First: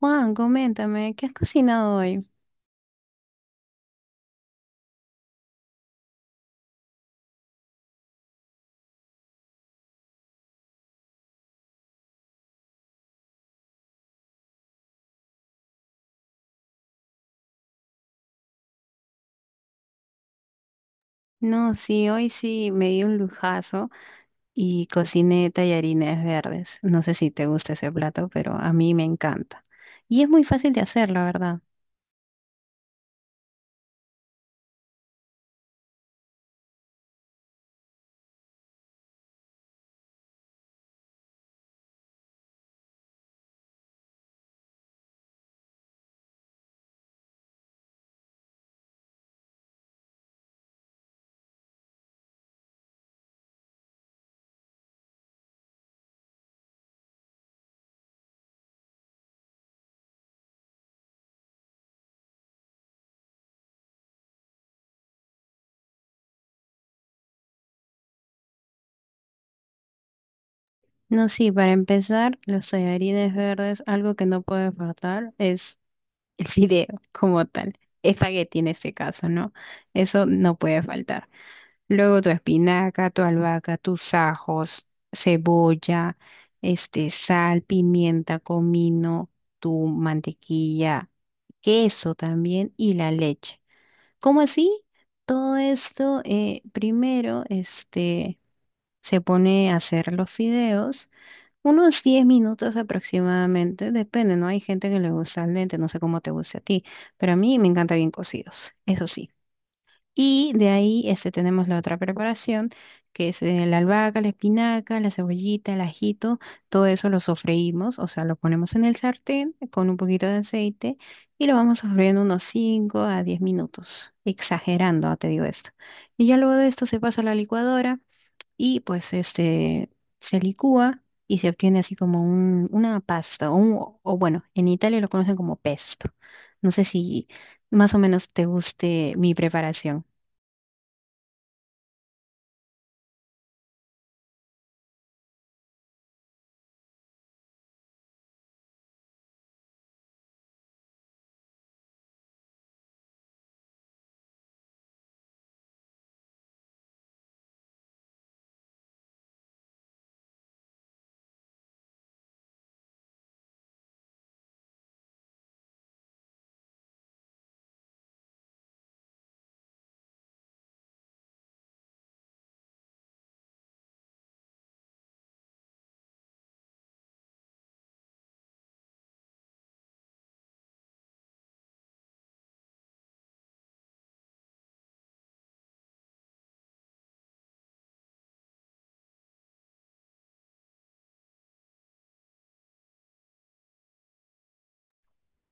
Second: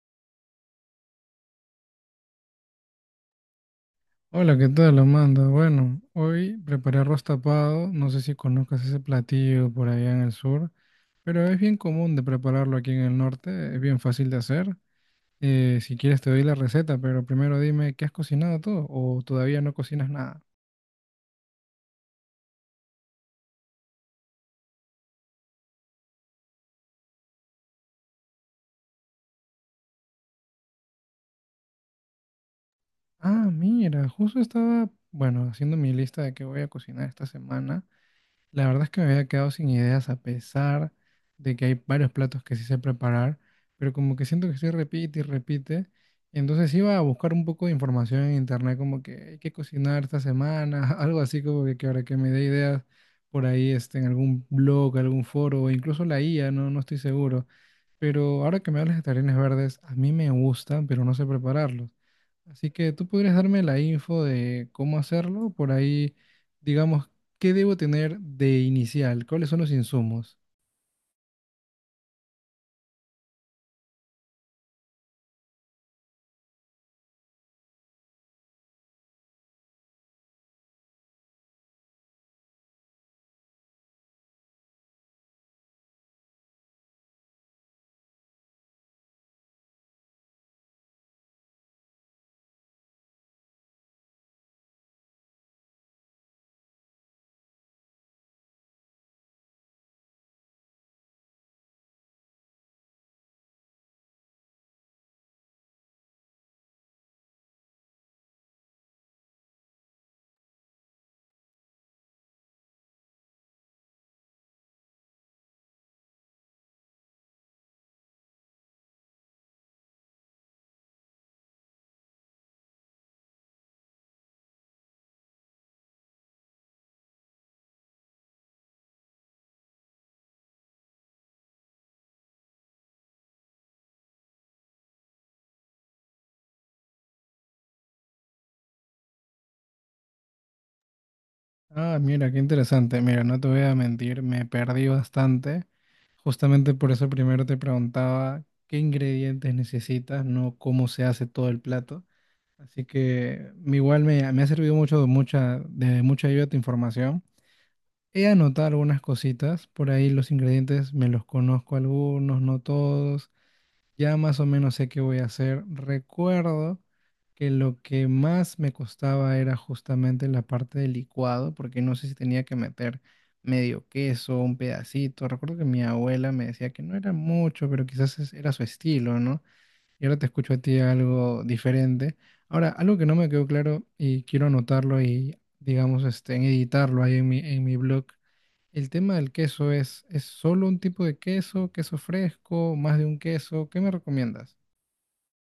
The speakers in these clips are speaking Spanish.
Juan, coméntame, ¿qué has cocinado hoy? Hola, ¿qué tal, Amanda? Bueno, hoy preparé arroz tapado. No sé si conozcas ese platillo por allá en el sur, pero es bien común de prepararlo aquí en el norte. Es bien fácil de hacer. Si quieres te doy la receta, pero primero dime, ¿qué has cocinado tú? ¿O todavía no cocinas nada? No, sí, hoy sí me di un lujazo y cociné tallarines verdes. No sé si te gusta ese plato, pero a mí me encanta. Y es muy fácil de hacer, la verdad. Ah, mira, justo estaba, bueno, haciendo mi lista de qué voy a cocinar esta semana. La verdad es que me había quedado sin ideas a pesar de que hay varios platos que sí sé preparar, pero como que siento que sí repite y repite. Y entonces iba a buscar un poco de información en internet, como que hay que cocinar esta semana, algo así como que ahora que me dé ideas por ahí en algún blog, algún foro, o incluso la IA, no, no estoy seguro. Pero ahora que me hablas de tarines verdes, a mí me gustan, pero no sé prepararlos. Así que tú podrías darme la info de cómo hacerlo, por ahí, digamos, ¿qué debo tener de inicial? ¿Cuáles son los insumos? No, sí, para empezar, los tallarines verdes, algo que no puede faltar es el fideo como tal. Espagueti en este caso, ¿no? Eso no puede faltar. Luego tu espinaca, tu albahaca, tus ajos, cebolla, sal, pimienta, comino, tu mantequilla, queso también y la leche. ¿Cómo así? Todo esto primero se pone a hacer los fideos, unos 10 minutos aproximadamente, depende, ¿no? Hay gente que le gusta al dente, no sé cómo te guste a ti, pero a mí me encanta bien cocidos, eso sí. Y de ahí tenemos la otra preparación, que es la albahaca, la espinaca, la cebollita, el ajito, todo eso lo sofreímos, o sea, lo ponemos en el sartén con un poquito de aceite y lo vamos sofriendo unos 5 a 10 minutos, exagerando, te digo esto. Y ya luego de esto se pasa a la licuadora y pues se licúa y se obtiene así como una pasta, o, o bueno, en Italia lo conocen como pesto. No sé si más o menos te guste mi preparación. Ah, mira, qué interesante. Mira, no te voy a mentir, me perdí bastante. Justamente por eso primero te preguntaba qué ingredientes necesitas, no cómo se hace todo el plato. Así que me ha servido mucho de mucha ayuda tu información. He anotado algunas cositas, por ahí los ingredientes me los conozco algunos, no todos. Ya más o menos sé qué voy a hacer. Recuerdo que lo que más me costaba era justamente la parte del licuado, porque no sé si tenía que meter medio queso, un pedacito. Recuerdo que mi abuela me decía que no era mucho, pero quizás era su estilo, ¿no? Y ahora te escucho a ti algo diferente. Ahora, algo que no me quedó claro y quiero anotarlo y, digamos, en editarlo ahí en mi blog. El tema del queso ¿es solo un tipo de queso, queso fresco, más de un queso? ¿Qué me recomiendas?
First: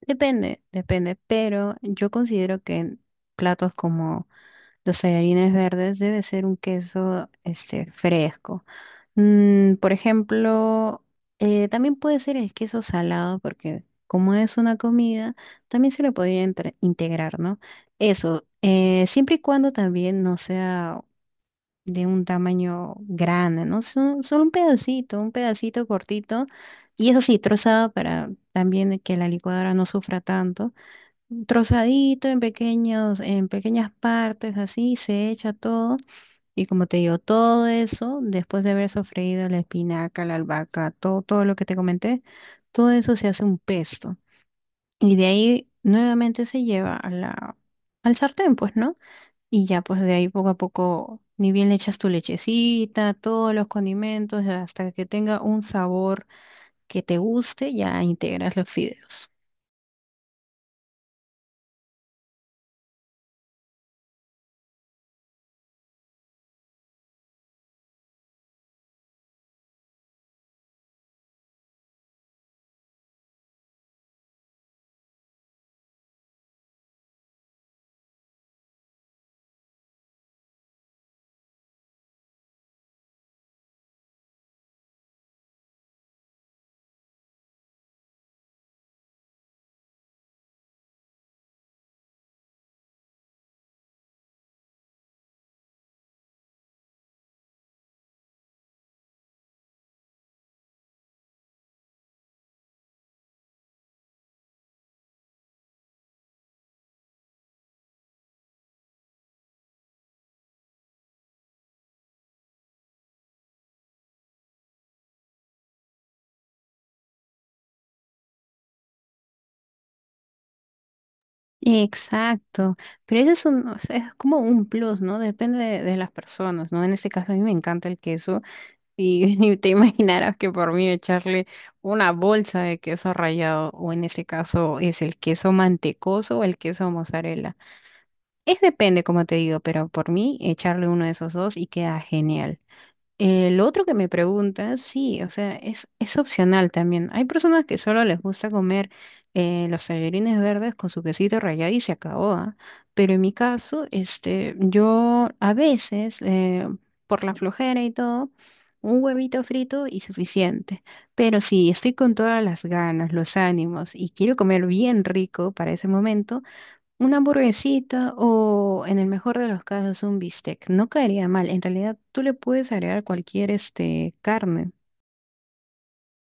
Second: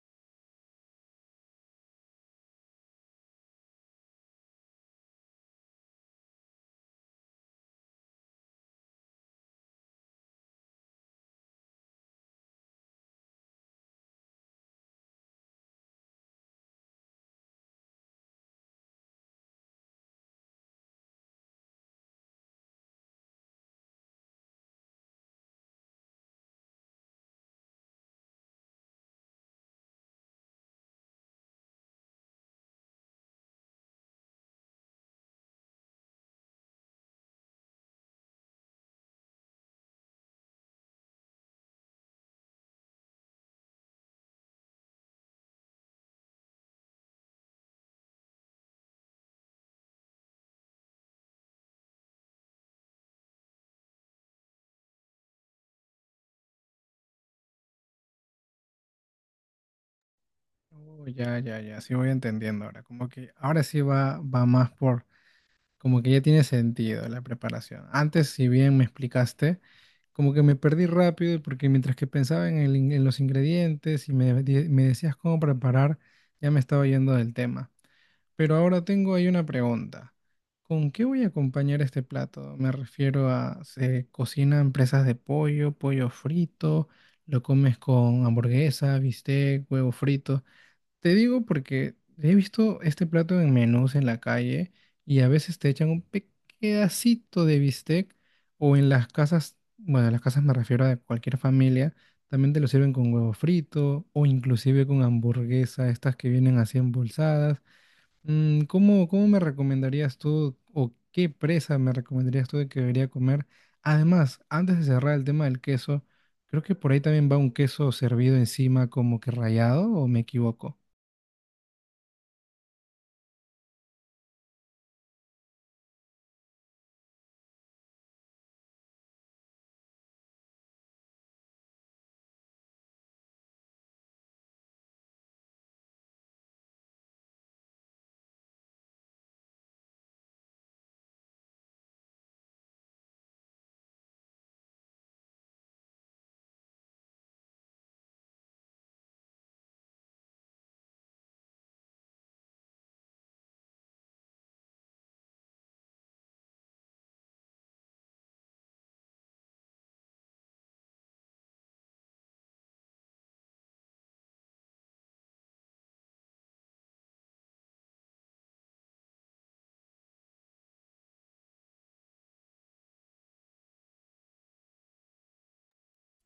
Depende, depende, pero yo considero que en platos como los tallarines verdes debe ser un queso fresco. Por ejemplo, también puede ser el queso salado porque como es una comida, también se le podría integrar, ¿no? Eso, siempre y cuando también no sea de un tamaño grande, ¿no? Solo un pedacito cortito y eso sí, trozado para también que la licuadora no sufra tanto trozadito en pequeñas partes, así se echa todo. Y como te digo, todo eso, después de haber sofreído la espinaca, la albahaca, todo, todo lo que te comenté, todo eso se hace un pesto. Y de ahí nuevamente se lleva a al sartén, pues, ¿no? Y ya, pues de ahí poco a poco, ni bien le echas tu lechecita, todos los condimentos, hasta que tenga un sabor que te guste, ya integras los fideos. Oh, ya, ya, ya, sí voy entendiendo ahora. Como que ahora sí va más por, como que ya tiene sentido la preparación. Antes, si bien me explicaste, como que me perdí rápido porque mientras que pensaba en, en los ingredientes y me decías cómo preparar, ya me estaba yendo del tema. Pero ahora tengo ahí una pregunta. ¿Con qué voy a acompañar este plato? Me refiero a, se cocinan presas de pollo, pollo frito, lo comes con hamburguesa, bistec, huevo frito. Te digo porque he visto este plato en menús en la calle y a veces te echan un pedacito de bistec o en las casas, bueno, en las casas me refiero a cualquier familia, también te lo sirven con huevo frito o inclusive con hamburguesa, estas que vienen así embolsadas. Cómo me recomendarías tú o qué presa me recomendarías tú de que debería comer? Además, antes de cerrar el tema del queso, creo que por ahí también va un queso servido encima como que rallado o me equivoco. Exacto, pero ese es o sea, es como un plus, ¿no? Depende de las personas, ¿no? En este caso a mí me encanta el queso y, y te imaginarás que por mí echarle una bolsa de queso rallado o en este caso es el queso mantecoso o el queso mozzarella. Es depende, como te digo, pero por mí echarle uno de esos dos y queda genial. El otro que me pregunta, sí, o sea, es opcional también. Hay personas que solo les gusta comer los tallarines verdes con su quesito rallado y se acabó, ¿ah? Pero en mi caso, yo a veces, por la flojera y todo, un huevito frito y suficiente. Pero si estoy con todas las ganas, los ánimos y quiero comer bien rico para ese momento, una hamburguesita o, en el mejor de los casos, un bistec. No caería mal. En realidad, tú le puedes agregar cualquier carne.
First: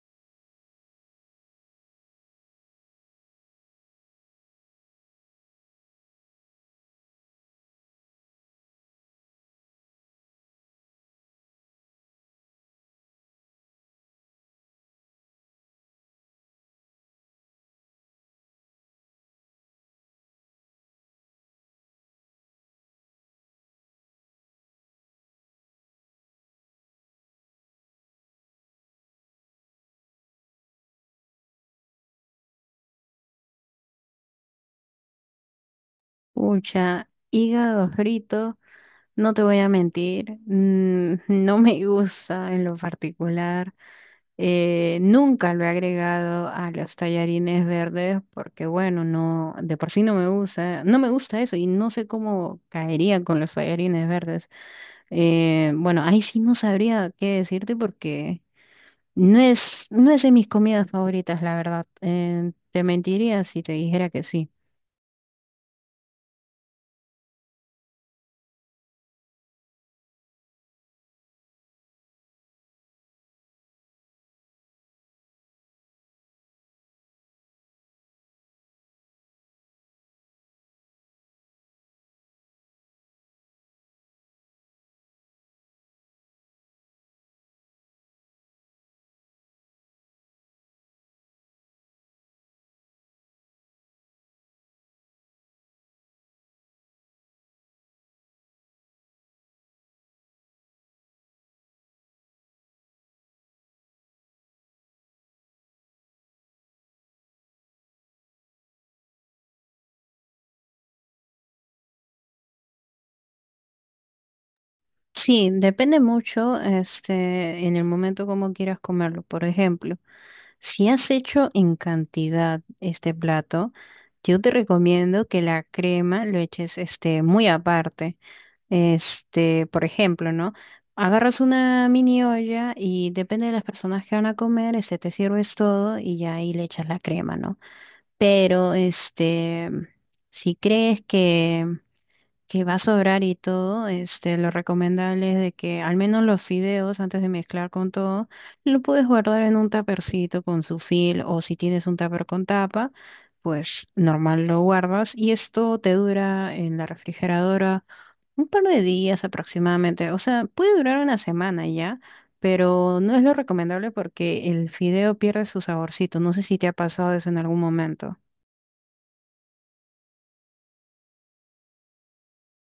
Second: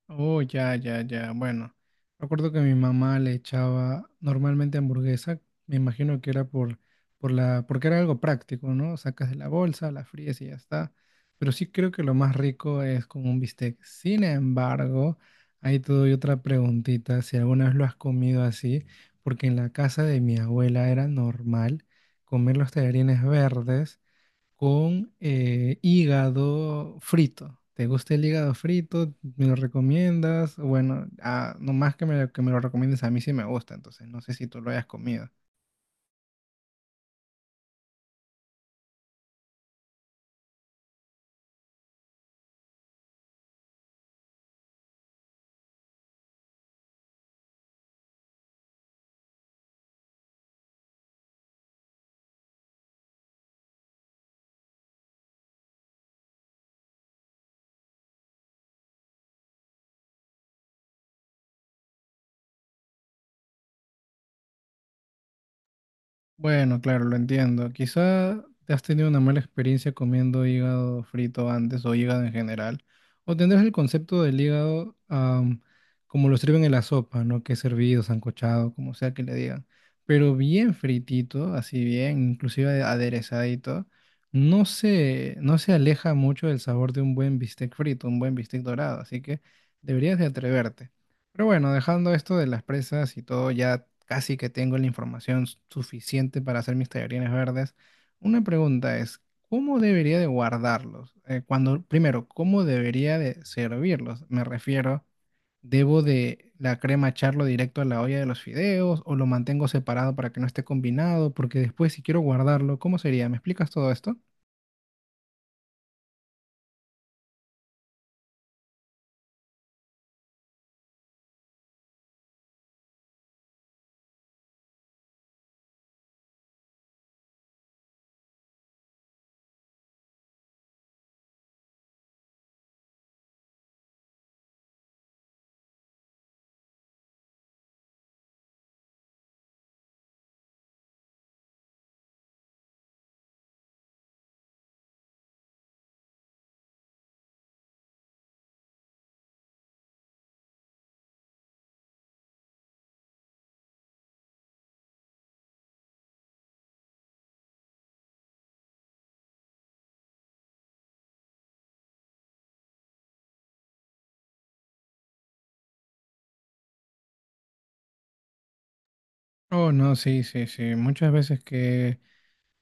Oh, ya, ya, ya. Bueno, recuerdo que mi mamá le echaba normalmente hamburguesa. Me imagino que era porque era algo práctico, ¿no? Sacas de la bolsa, la fríes y ya está. Pero sí creo que lo más rico es con un bistec. Sin embargo, ahí te doy otra preguntita, si alguna vez lo has comido así, porque en la casa de mi abuela era normal comer los tallarines verdes con hígado frito. ¿Te gusta el hígado frito? ¿Me lo recomiendas? Bueno, ah, nomás que me lo recomiendes, a mí sí me gusta, entonces no sé si tú lo hayas comido. Pucha, hígado frito, no te voy a mentir, no me gusta en lo particular. Nunca lo he agregado a los tallarines verdes porque, bueno, no, de por sí no me gusta, no me gusta eso y no sé cómo caería con los tallarines verdes. Bueno, ahí sí no sabría qué decirte porque... No es de mis comidas favoritas, la verdad. Te mentiría si te dijera que sí. Bueno, claro, lo entiendo. Quizá te has tenido una mala experiencia comiendo hígado frito antes o hígado en general. O tendrás el concepto del hígado como lo sirven en la sopa, ¿no? Que es hervido, sancochado, como sea que le digan. Pero bien fritito, así bien, inclusive aderezadito, no se aleja mucho del sabor de un buen bistec frito, un buen bistec dorado. Así que deberías de atreverte. Pero bueno, dejando esto de las presas y todo, ya casi que tengo la información suficiente para hacer mis tallarines verdes. Una pregunta es, ¿cómo debería de guardarlos? Cuando, primero, ¿cómo debería de servirlos? Me refiero, ¿debo de la crema echarlo directo a la olla de los fideos o lo mantengo separado para que no esté combinado? Porque después si quiero guardarlo, ¿cómo sería? ¿Me explicas todo esto? Sí, depende mucho, en el momento como quieras comerlo. Por ejemplo, si has hecho en cantidad este plato, yo te recomiendo que la crema lo eches, muy aparte. Por ejemplo, ¿no? Agarras una mini olla y depende de las personas que van a comer, te sirves todo y ya ahí le echas la crema, ¿no? Pero si crees que va a sobrar y todo, lo recomendable es de que al menos los fideos, antes de mezclar con todo, lo puedes guardar en un tapercito con su fil o si tienes un tupper con tapa, pues normal lo guardas y esto te dura en la refrigeradora un par de días aproximadamente. O sea, puede durar una semana ya. Pero no es lo recomendable porque el fideo pierde su saborcito. No sé si te ha pasado eso en algún momento. Oh, no, sí, sí, sí. Muchas veces que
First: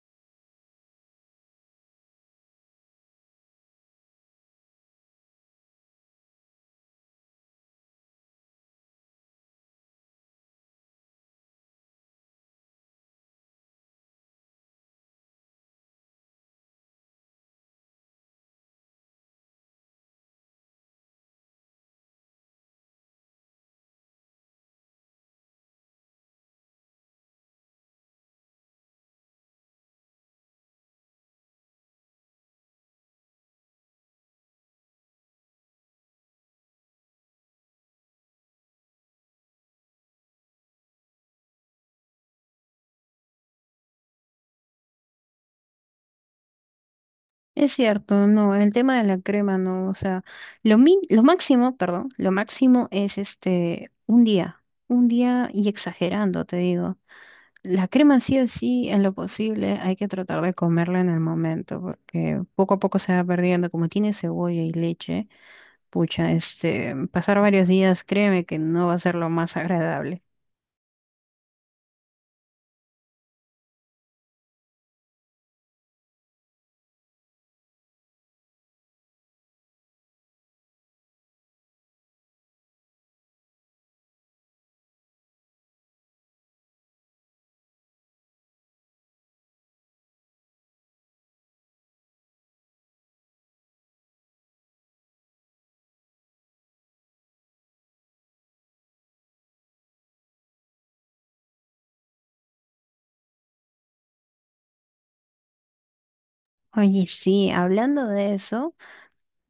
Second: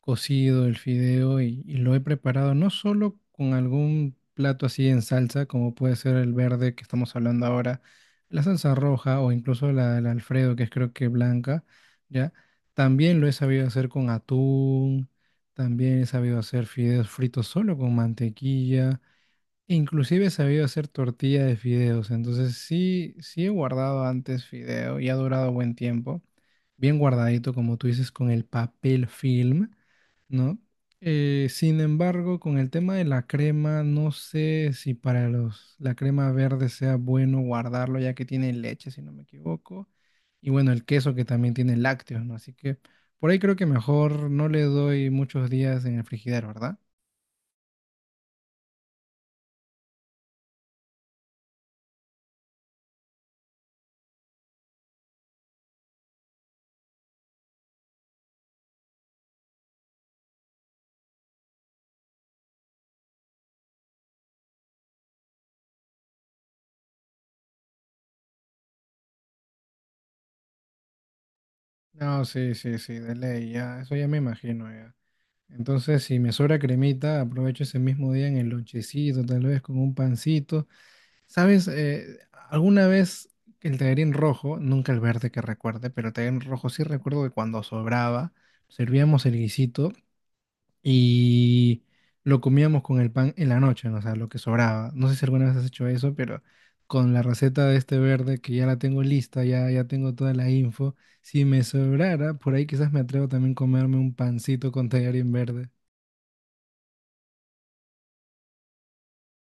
cocido el fideo y lo he preparado no solo con algún plato así en salsa, como puede ser el verde que estamos hablando ahora, la salsa roja o incluso la Alfredo, que es creo que blanca, ¿ya? También lo he sabido hacer con atún, también he sabido hacer fideos fritos solo con mantequilla, e inclusive he sabido hacer tortilla de fideos, entonces sí, sí he guardado antes fideo y ha durado buen tiempo, bien guardadito como tú dices con el papel film. ¿No? Sin embargo, con el tema de la crema, no sé si para la crema verde sea bueno guardarlo, ya que tiene leche, si no me equivoco. Y bueno, el queso que también tiene lácteos, ¿no? Así que por ahí creo que mejor no le doy muchos días en el frigidero, ¿verdad? Es cierto, no, el tema de la crema, no, o sea, lo máximo, perdón, lo máximo es un día y exagerando, te digo. La crema sí o sí, en lo posible, hay que tratar de comerla en el momento, porque poco a poco se va perdiendo, como tiene cebolla y leche, pucha, pasar varios días, créeme que no va a ser lo más agradable. No, sí, sí, sí, de ley, ya, eso ya me imagino, ya. Entonces, si me sobra cremita, aprovecho ese mismo día en el lonchecito, tal vez con un pancito. ¿Sabes? Alguna vez el tallarín rojo, nunca el verde que recuerde, pero el tallarín rojo sí recuerdo que cuando sobraba, servíamos el guisito y lo comíamos con el pan en la noche, ¿no? O sea, lo que sobraba. No sé si alguna vez has hecho eso, pero con la receta de este verde que ya la tengo lista, ya, ya tengo toda la info, si me sobrara, por ahí quizás me atrevo también a comerme un pancito con tallarín verde. Oye, sí, hablando de eso.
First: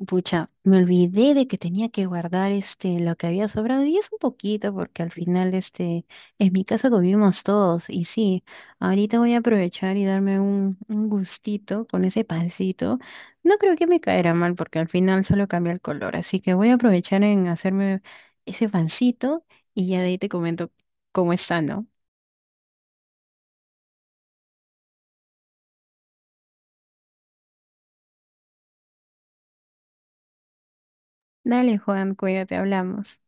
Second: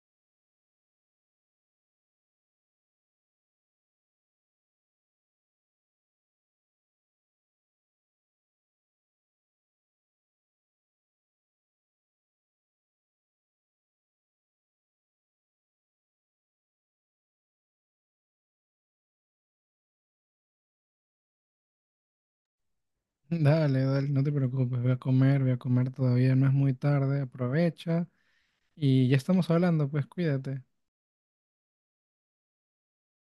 Pucha, me olvidé de que tenía que guardar lo que había sobrado y es un poquito porque al final en mi casa comimos todos y sí, ahorita voy a aprovechar y darme un gustito con ese pancito. No creo que me caerá mal porque al final solo cambia el color, así que voy a aprovechar en hacerme ese pancito y ya de ahí te comento cómo está, ¿no? Dale, dale, no te preocupes, voy a comer todavía, no es muy tarde, aprovecha. Y ya estamos hablando, pues cuídate. Dale, Juan, cuídate, hablamos.